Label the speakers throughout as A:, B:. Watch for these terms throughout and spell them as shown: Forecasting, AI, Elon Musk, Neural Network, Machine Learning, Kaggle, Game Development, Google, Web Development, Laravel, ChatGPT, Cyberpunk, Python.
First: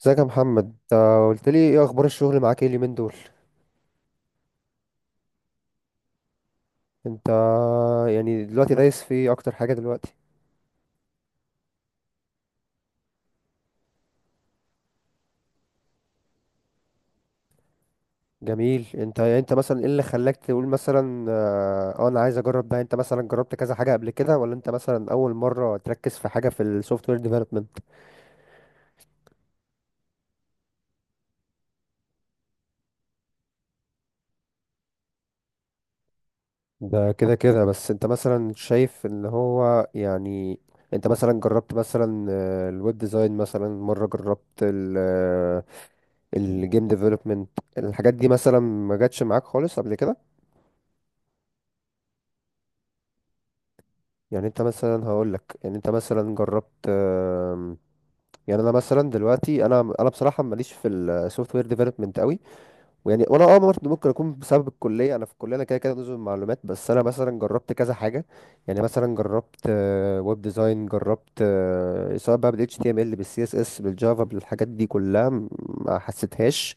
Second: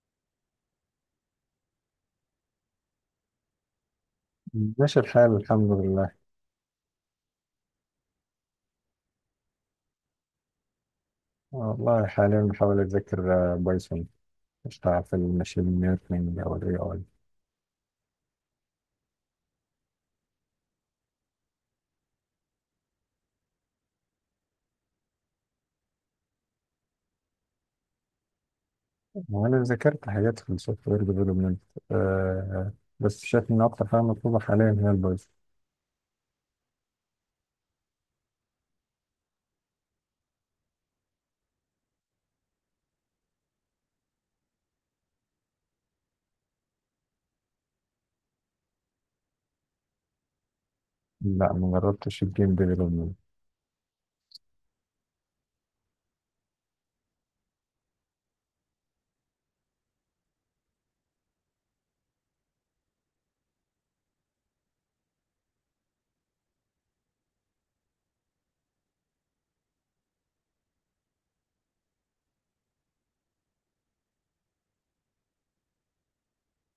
A: ازيك يا محمد؟ انت قلت لي ايه اخبار الشغل معاك ايه اليومين دول؟
B: ماشي الحال، الحمد لله.
A: انت يعني دلوقتي دايس في ايه اكتر حاجه دلوقتي؟
B: والله حاليا بحاول أتذكر بايثون. أشتغل في الماشين ليرنينج أو ال AI.
A: جميل. انت يعني انت مثلا ايه اللي خلاك تقول مثلا اه انا عايز اجرب ده؟ انت مثلا جربت كذا حاجه قبل كده ولا انت مثلا اول مره تركز في حاجه في السوفت وير ديفلوبمنت؟
B: وأنا ذاكرت حاجات في السوفت وير ديفلوبمنت، بس شايف إن أكتر حاجة مطلوبة حاليا هي البايثون.
A: ده كده كده. بس انت مثلا شايف ان هو يعني، انت مثلا جربت مثلا الويب ديزاين؟ مثلا مره جربت الجيم ديفلوبمنت؟ الحاجات دي مثلا ما جاتش معاك خالص قبل كده؟
B: لا، مجربتش الجيم ديفلوبمنت.
A: يعني انت مثلا هقول لك، يعني انت مثلا جربت يعني انا مثلا دلوقتي انا بصراحه ماليش في السوفت وير ديفلوبمنت قوي، ويعني وانا اه برضه ممكن اكون بسبب الكليه، انا في الكليه انا كده كده نظم معلومات. بس انا مثلا جربت كذا حاجه، يعني مثلا جربت ويب ديزاين، جربت، سواء بقى بال HTML بال CSS بالجافا، بالحاجات دي كلها ما حسيتهاش،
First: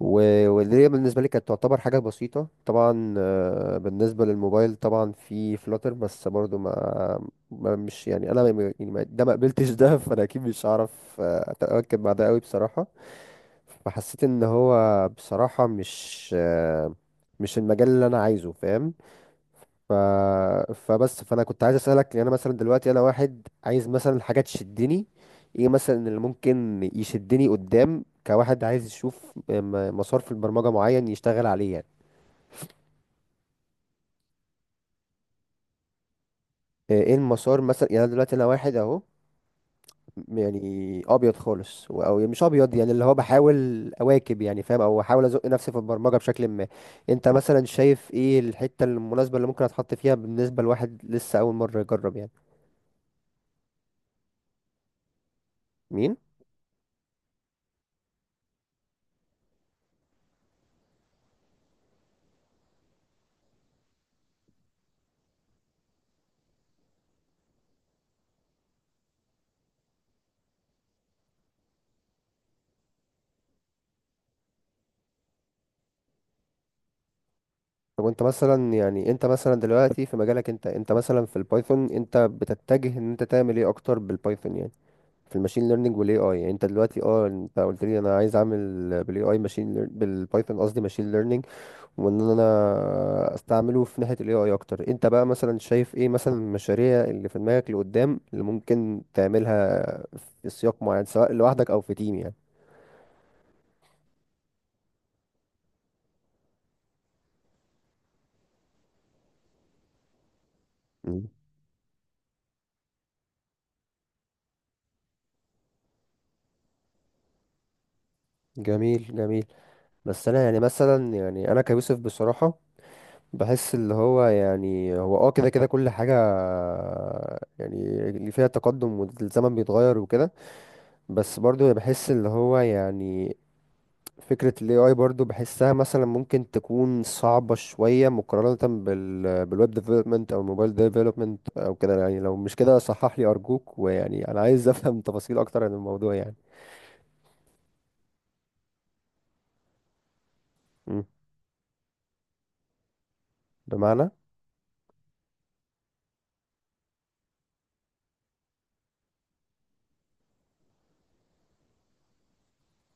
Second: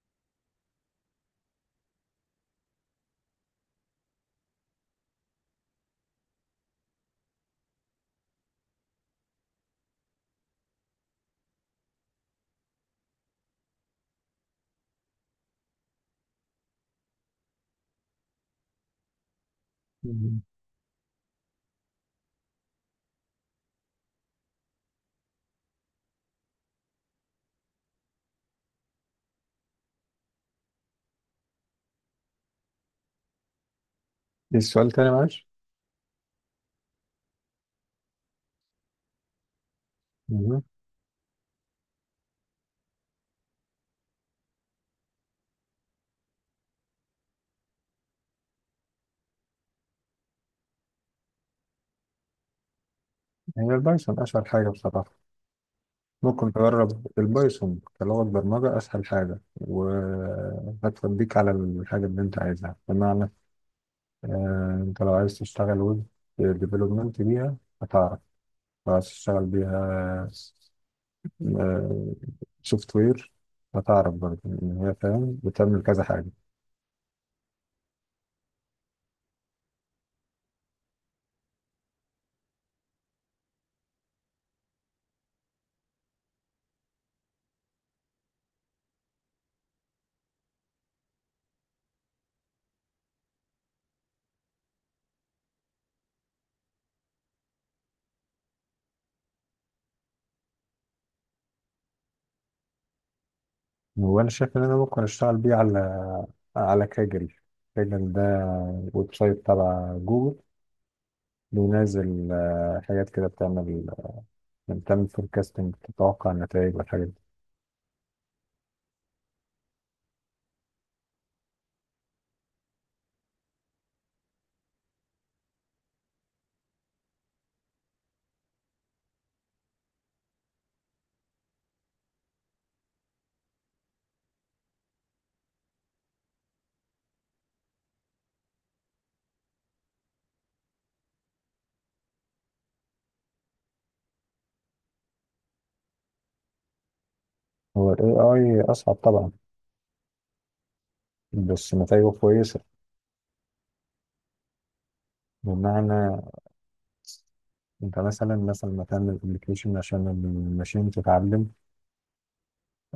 A: واللي هي بالنسبة لي كانت تعتبر حاجة بسيطة طبعا. بالنسبة للموبايل طبعا في فلاتر، بس برضو ما مش يعني، أنا ما- يعني ما- ده ما قبلتش ده فأنا أكيد مش هعرف أتأكد بعد قوي بصراحة. فحسيت إن هو بصراحة مش المجال اللي أنا عايزه، فاهم؟ ف...
B: إيه؟
A: فبس، فانا كنت عايز اسالك، يعني انا مثلا دلوقتي انا واحد عايز مثلا حاجه تشدني، ايه مثلا اللي ممكن يشدني قدام، كواحد عايز يشوف مسار في البرمجه معين يشتغل عليه، يعني
B: السؤال تاني معلش؟
A: ايه المسار مثلا؟ يعني أنا دلوقتي انا واحد اهو،
B: مهم.
A: يعني ابيض خالص او يعني مش ابيض، يعني اللي هو بحاول اواكب يعني، فاهم، او احاول ازق نفسي في البرمجه بشكل ما. انت مثلا شايف ايه الحته المناسبه اللي ممكن اتحط فيها بالنسبه لواحد لسه اول مره يجرب يعني؟
B: هي البايثون أسهل حاجة بصراحة.
A: مين؟
B: ممكن تجرب البايثون كلغة برمجة، أسهل حاجة، وهتوديك على الحاجة اللي أنت عايزها. بمعنى انت لو عايز تشتغل ويب ديفلوبمنت بيها هتعرف. لو عايز تشتغل بيها سوفت وير هتعرف برضه ان هي فاهم بتعمل كذا حاجه.
A: طب وانت مثلا يعني، انت مثلا دلوقتي في مجالك، انت مثلا في البايثون، انت بتتجه ان انت تعمل ايه اكتر بالبايثون؟ يعني في الماشين ليرنينج والاي اي. يعني انت دلوقتي اه انت قلت لي انا عايز اعمل بالاي اي بالبايثون قصدي ماشين ليرنينج، وان انا استعمله في ناحية الاي اي اكتر. انت بقى مثلا شايف ايه مثلا المشاريع اللي في دماغك لقدام اللي ممكن تعملها في سياق معين، سواء لوحدك او في تيم يعني؟
B: وانا شايف ان انا ممكن اشتغل بيه على كاجل. كاجل ده ويب سايت تبع جوجل.
A: مم.
B: بينزل حاجات كده بتعمل، يعني بتعمل فوركاستنج، تتوقع النتائج والحاجات دي.
A: جميل جميل. بس انا يعني مثلا، يعني انا كيوسف بصراحة بحس اللي هو يعني هو اه كده كده كل حاجة يعني اللي فيها تقدم والزمن بيتغير وكده، بس برضو بحس اللي هو يعني فكرة ال AI برضو بحسها مثلا ممكن تكون صعبة شوية مقارنة بالويب ديفلوبمنت أو الموبايل ديفلوبمنت أو كده يعني. لو مش كده صحح لي أرجوك، ويعني أنا عايز أفهم تفاصيل أكتر عن الموضوع يعني.
B: هو الاي اي اصعب طبعا،
A: مم.
B: بس نتائجه كويسه.
A: بمعنى؟
B: بمعنى انت مثلا ما تعمل ابلكيشن عشان الماشين تتعلم،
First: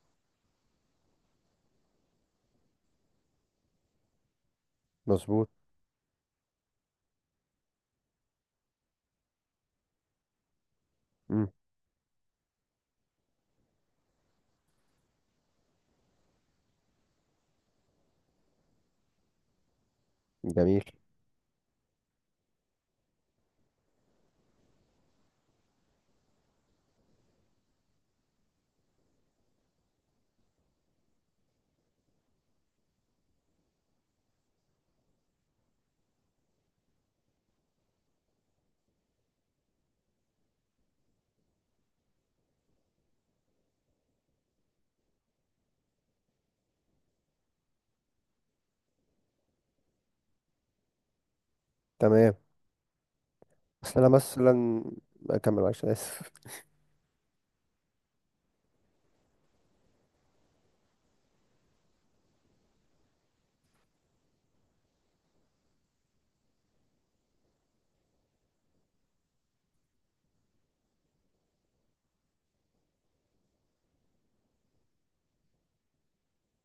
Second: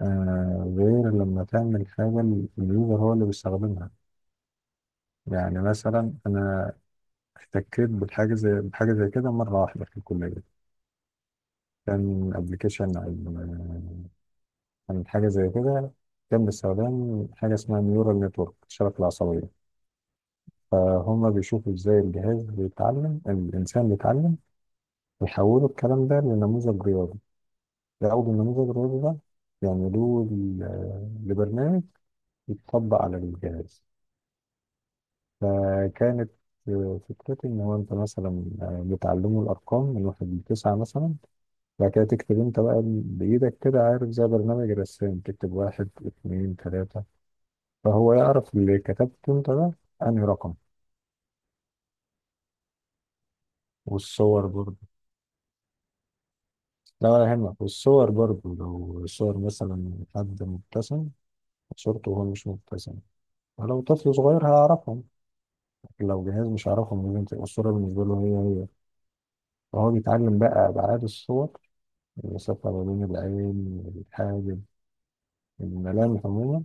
B: غير لما تعمل حاجه اليوزر هو اللي بيستخدمها.
A: مظبوط.
B: يعني مثلا انا احتكيت بالحاجه زي بحاجه زي كده مره واحده في الكليه.
A: مم.
B: كان ابلكيشن عن حاجه زي كده. كان باستخدام حاجه اسمها نيورال نتورك، الشبكه العصبيه.
A: جميل.
B: فهم بيشوفوا ازاي الجهاز بيتعلم، الانسان بيتعلم، ويحولوا الكلام ده لنموذج رياضي. لا، أو بالنموذج الرياضي ده يعملوه لبرنامج يتطبق على الجهاز. فكانت فكرتي إن هو أنت مثلا بتعلمه الأرقام من واحد لتسعة مثلا. بعد كده تكتب أنت بقى بإيدك كده، عارف، زي برنامج الرسام، تكتب واحد اتنين تلاتة، فهو يعرف اللي كتبته أنت ده أنهي رقم.
A: تمام، بس أنا
B: والصور برضه.
A: مثلا، أكمل معلش أنا آسف.
B: لا، ولا يهمك. والصور برضه لو صور مثلا حد مبتسم، صورته وهو مش مبتسم، ولو طفل صغير هيعرفهم، لو جهاز مش هيعرفهم لازم تبقى الصورة بالنسبة له هي هي. فهو بيتعلم بقى أبعاد الصور، المسافة ما بين العين والحاجب، الملامح عموما،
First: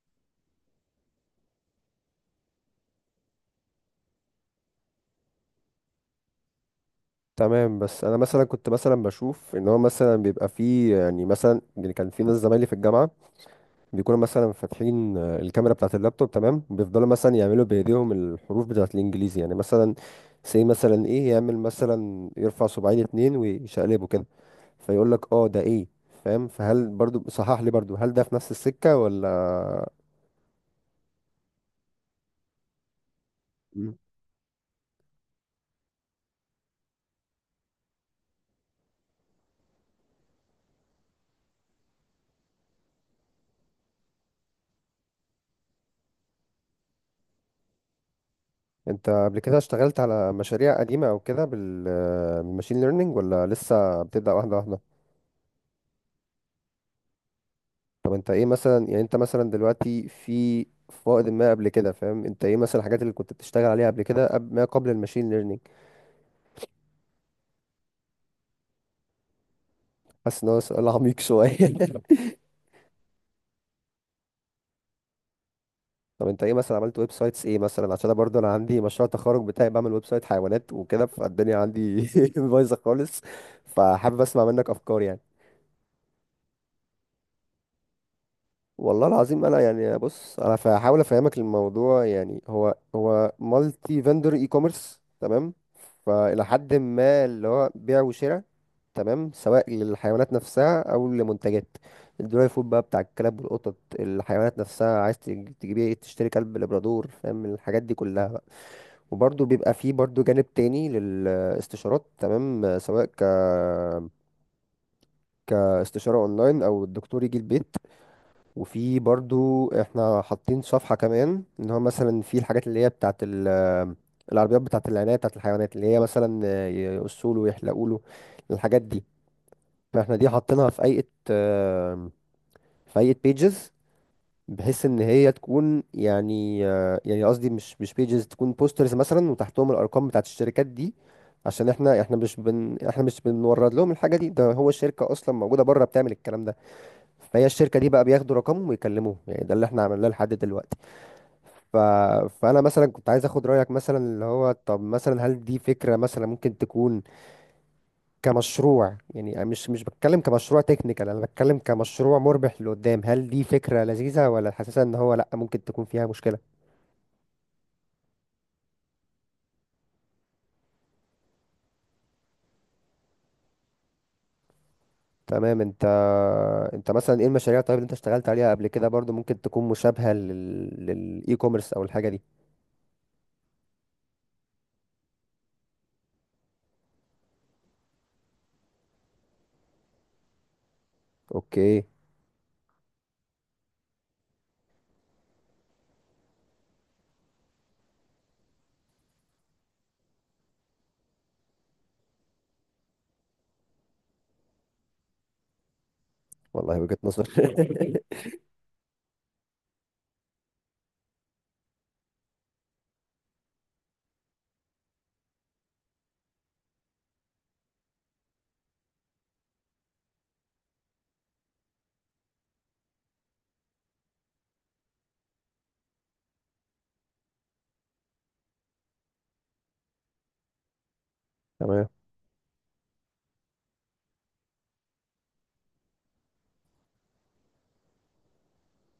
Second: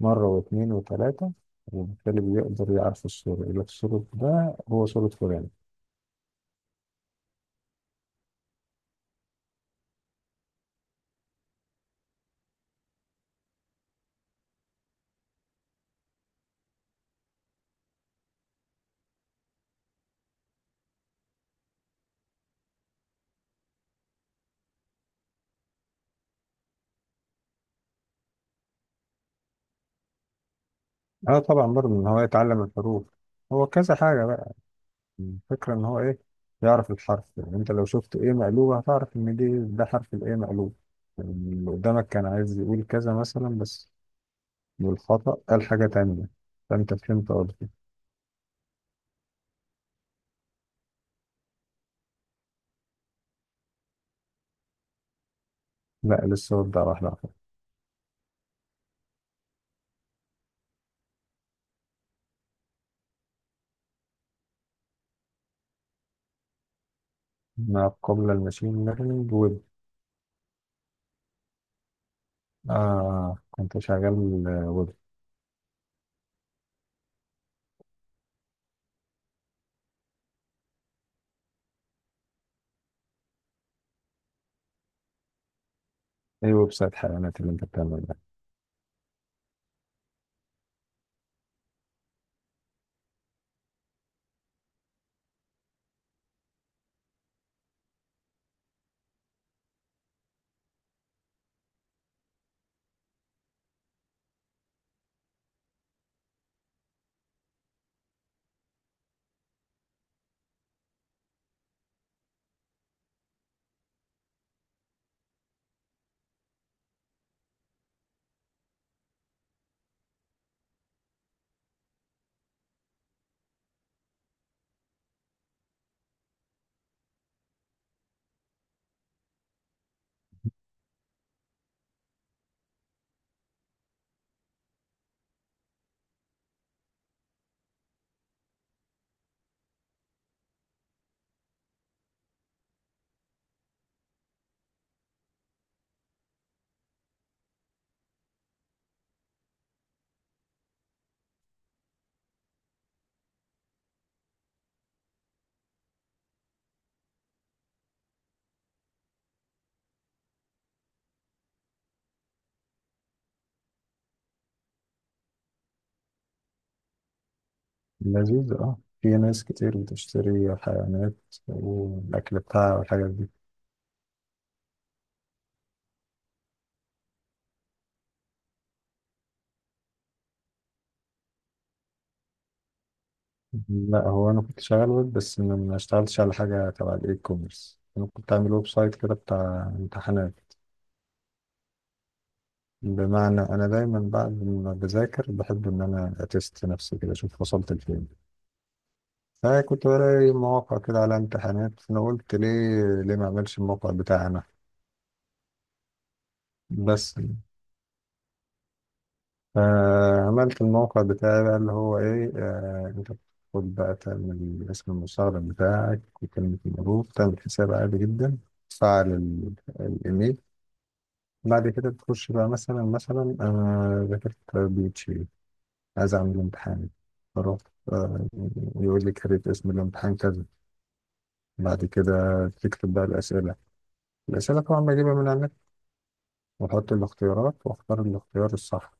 B: مرة واتنين وتلاتة، وبالتالي بيقدر يعرف الصورة، يقول لك الصورة ده هو صورة فلان.
A: تمام. بس انا مثلا كنت مثلا بشوف ان هو مثلا بيبقى فيه، يعني مثلا، يعني كان في ناس زمايلي في الجامعه بيكونوا مثلا فاتحين الكاميرا بتاعه اللابتوب، تمام، بيفضلوا مثلا يعملوا بايديهم الحروف بتاعه الانجليزي، يعني مثلا سي مثلا، ايه يعمل، مثلا يرفع صباعين اتنين ويشقلبه كده فيقول لك اه ده ايه، فاهم؟ فهل برضو، صحح لي برضو، هل ده في نفس السكه ولا؟
B: اه، طبعا برضه إن هو يتعلم الحروف. هو كذا
A: مم.
B: حاجة بقى. الفكرة إن هو إيه، يعرف الحرف، يعني أنت لو شفت إيه مقلوبة هتعرف إن دي ده حرف الإيه مقلوب. يعني اللي قدامك كان عايز يقول كذا مثلا، بس بالخطأ قال حاجة تانية، فأنت فهمت قصدي.
A: انت قبل كده اشتغلت على مشاريع قديمه او كده بالماشين ليرنينج ولا لسه بتبدا واحده واحده؟
B: لا، لسه ببدأ واحدة واحدة.
A: طب انت ايه مثلا، يعني انت مثلا دلوقتي في فائض ما قبل كده، فاهم، انت ايه مثلا الحاجات اللي كنت بتشتغل عليها قبل كده، قبل ما قبل الماشين ليرنينج؟
B: ما قبل الماشين ليرنينج ويب.
A: حاسس ان هو سؤال عميق شويه
B: آه، كنت شغال ويب.
A: طب انت ايه مثلا عملت ويب سايتس ايه مثلا؟ عشان انا برضه انا عندي مشروع تخرج بتاعي بعمل ويب سايت حيوانات وكده، فالدنيا عندي بايظه خالص، فحابب اسمع منك افكار يعني.
B: ايه ويب سايت حيوانات اللي انت بتعمله ده؟
A: والله العظيم انا، يعني بص انا هحاول افهمك الموضوع، يعني هو هو مالتي فندر اي كوميرس تمام، فالى حد ما اللي هو بيع وشراء، تمام، سواء للحيوانات نفسها او لمنتجات، الدراي فود بقى بتاع الكلاب والقطط، الحيوانات نفسها عايز تجيبي إيه؟ تشتري كلب لابرادور، فاهم، الحاجات دي كلها بقى. وبرضه بيبقى فيه برضه جانب تاني للاستشارات، تمام، سواء ك كاستشارة اونلاين او الدكتور يجي البيت. وفي برضه احنا حاطين صفحة كمان ان هو مثلا في الحاجات اللي هي بتاعت العربيات بتاعت العناية بتاعت الحيوانات، اللي هي مثلا يقصوله ويحلقوله الحاجات دي. ما احنا دي حاطينها في ايقة في ايقة بيجز، بحيث ان هي تكون يعني آه، يعني قصدي مش مش بيجز، تكون بوسترز مثلا وتحتهم الارقام بتاعت الشركات دي، عشان احنا احنا مش بن احنا مش بنورد لهم الحاجه دي، ده هو الشركه اصلا موجوده بره بتعمل الكلام ده، فهي الشركه دي بقى بياخدوا رقمهم ويكلموهم، يعني ده اللي احنا عملناه لحد دلوقتي. ف... فانا مثلا كنت عايز اخد رايك مثلا، اللي هو طب مثلا هل دي فكره مثلا ممكن تكون كمشروع؟ يعني مش مش بتكلم كمشروع تكنيكال، انا بتكلم كمشروع مربح لقدام، هل دي فكرة لذيذة ولا حاسسها ان هو لا ممكن تكون فيها مشكلة؟
B: لذيذ، اه، في ناس كتير بتشتري حيوانات والأكل بتاعها والحاجات دي.
A: تمام. انت، انت مثلا ايه المشاريع طيب اللي انت اشتغلت عليها قبل كده برضو، ممكن تكون مشابهة للاي كوميرس او الحاجة دي؟
B: لا، هو أنا كنت شغال ويب بس ما اشتغلتش على حاجة تبع الإي كوميرس. أنا كنت عامل ويب سايت كده بتاع امتحانات.
A: اوكي.
B: بمعنى أنا دايما بعد ما بذاكر بحب إن أنا أتست نفسي كده، أشوف وصلت لفين. أنا كنت بلاقي مواقع كده على امتحانات، فأنا قلت ليه ما أعملش الموقع بتاعنا؟
A: والله وجهة
B: بس،
A: نظر
B: فعملت الموقع بتاعي بقى اللي هو إيه، أنت بتاخد بقى تعمل اسم المستخدم بتاعك وكلمة المرور، تعمل حساب عادي جدا. تفعل الإيميل. بعد كده بتخش بقى مثلا، أنا ذاكرت بيتشي، عايز أعمل امتحان. فرحت، آه، يقول لي كريت اسم الامتحان كذا. بعد
A: تمام.
B: كده تكتب بقى الأسئلة. الأسئلة طبعا بجيبها من على، واحط الاختيارات واختار الاختيار الصح،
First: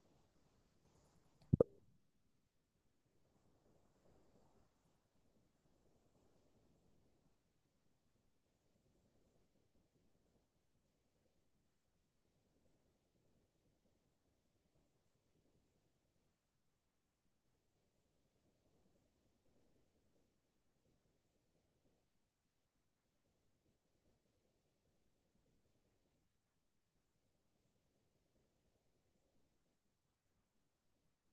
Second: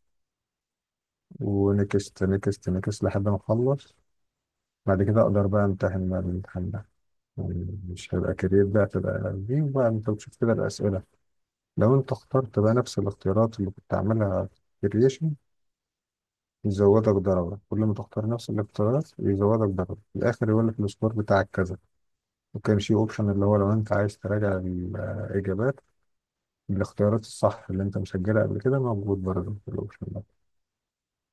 B: ونكست نكست نكست لحد ما اخلص. بعد كده اقدر بقى امتحن بقى الامتحان ده. يعني مش هيبقى كارير، ده هتبقى دي بقى انت بتشوف كده الاسئله. لو انت اخترت بقى نفس الاختيارات اللي كنت عاملها في الكرييشن يزودك درجه، كل ما تختار نفس الاختيارات يزودك درجه، في الاخر يقول لك السكور بتاعك كذا. وكان في اوبشن اللي هو لو انت عايز تراجع الاجابات بالاختيارات الصح اللي انت مسجلها قبل كده، موجود برضه في الاوبشن ده.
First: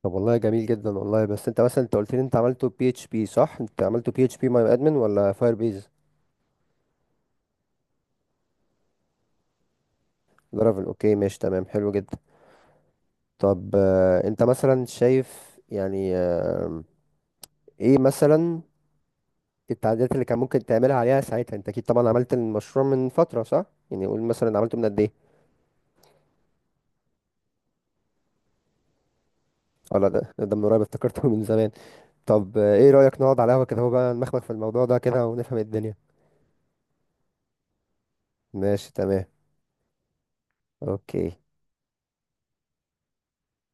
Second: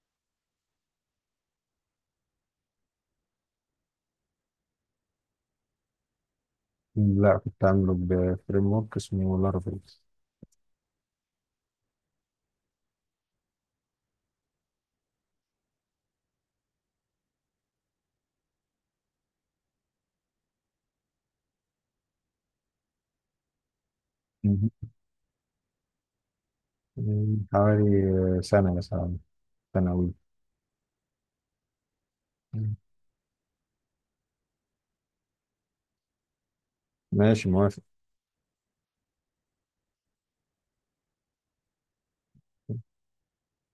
A: طب والله جميل جدا والله. بس انت مثلا، انت قلت لي انت عملته بي اتش بي صح؟ انت عملته بي اتش بي ماي ادمن ولا فاير بيز؟
B: لا، كنت عامله بفريم ورك اسمه لارافيل.
A: لارافيل، اوكي، ماشي تمام، حلو جدا. طب انت مثلا شايف يعني آه، ايه مثلا التعديلات اللي كان ممكن تعملها عليها ساعتها؟ انت اكيد طبعا عملت المشروع من فترة صح، يعني قول مثلا عملته من
B: مهم.
A: قد ايه؟
B: من حوالي سنة مثلا، سنة
A: ولا
B: أوي.
A: ده من قريب افتكرته من زمان. طب
B: مم.
A: ايه رأيك نقعد على قهوة كده هو بقى نمخمخ في الموضوع ده كده ونفهم الدنيا؟
B: ماشي، موافق.
A: ماشي تمام. اوكي.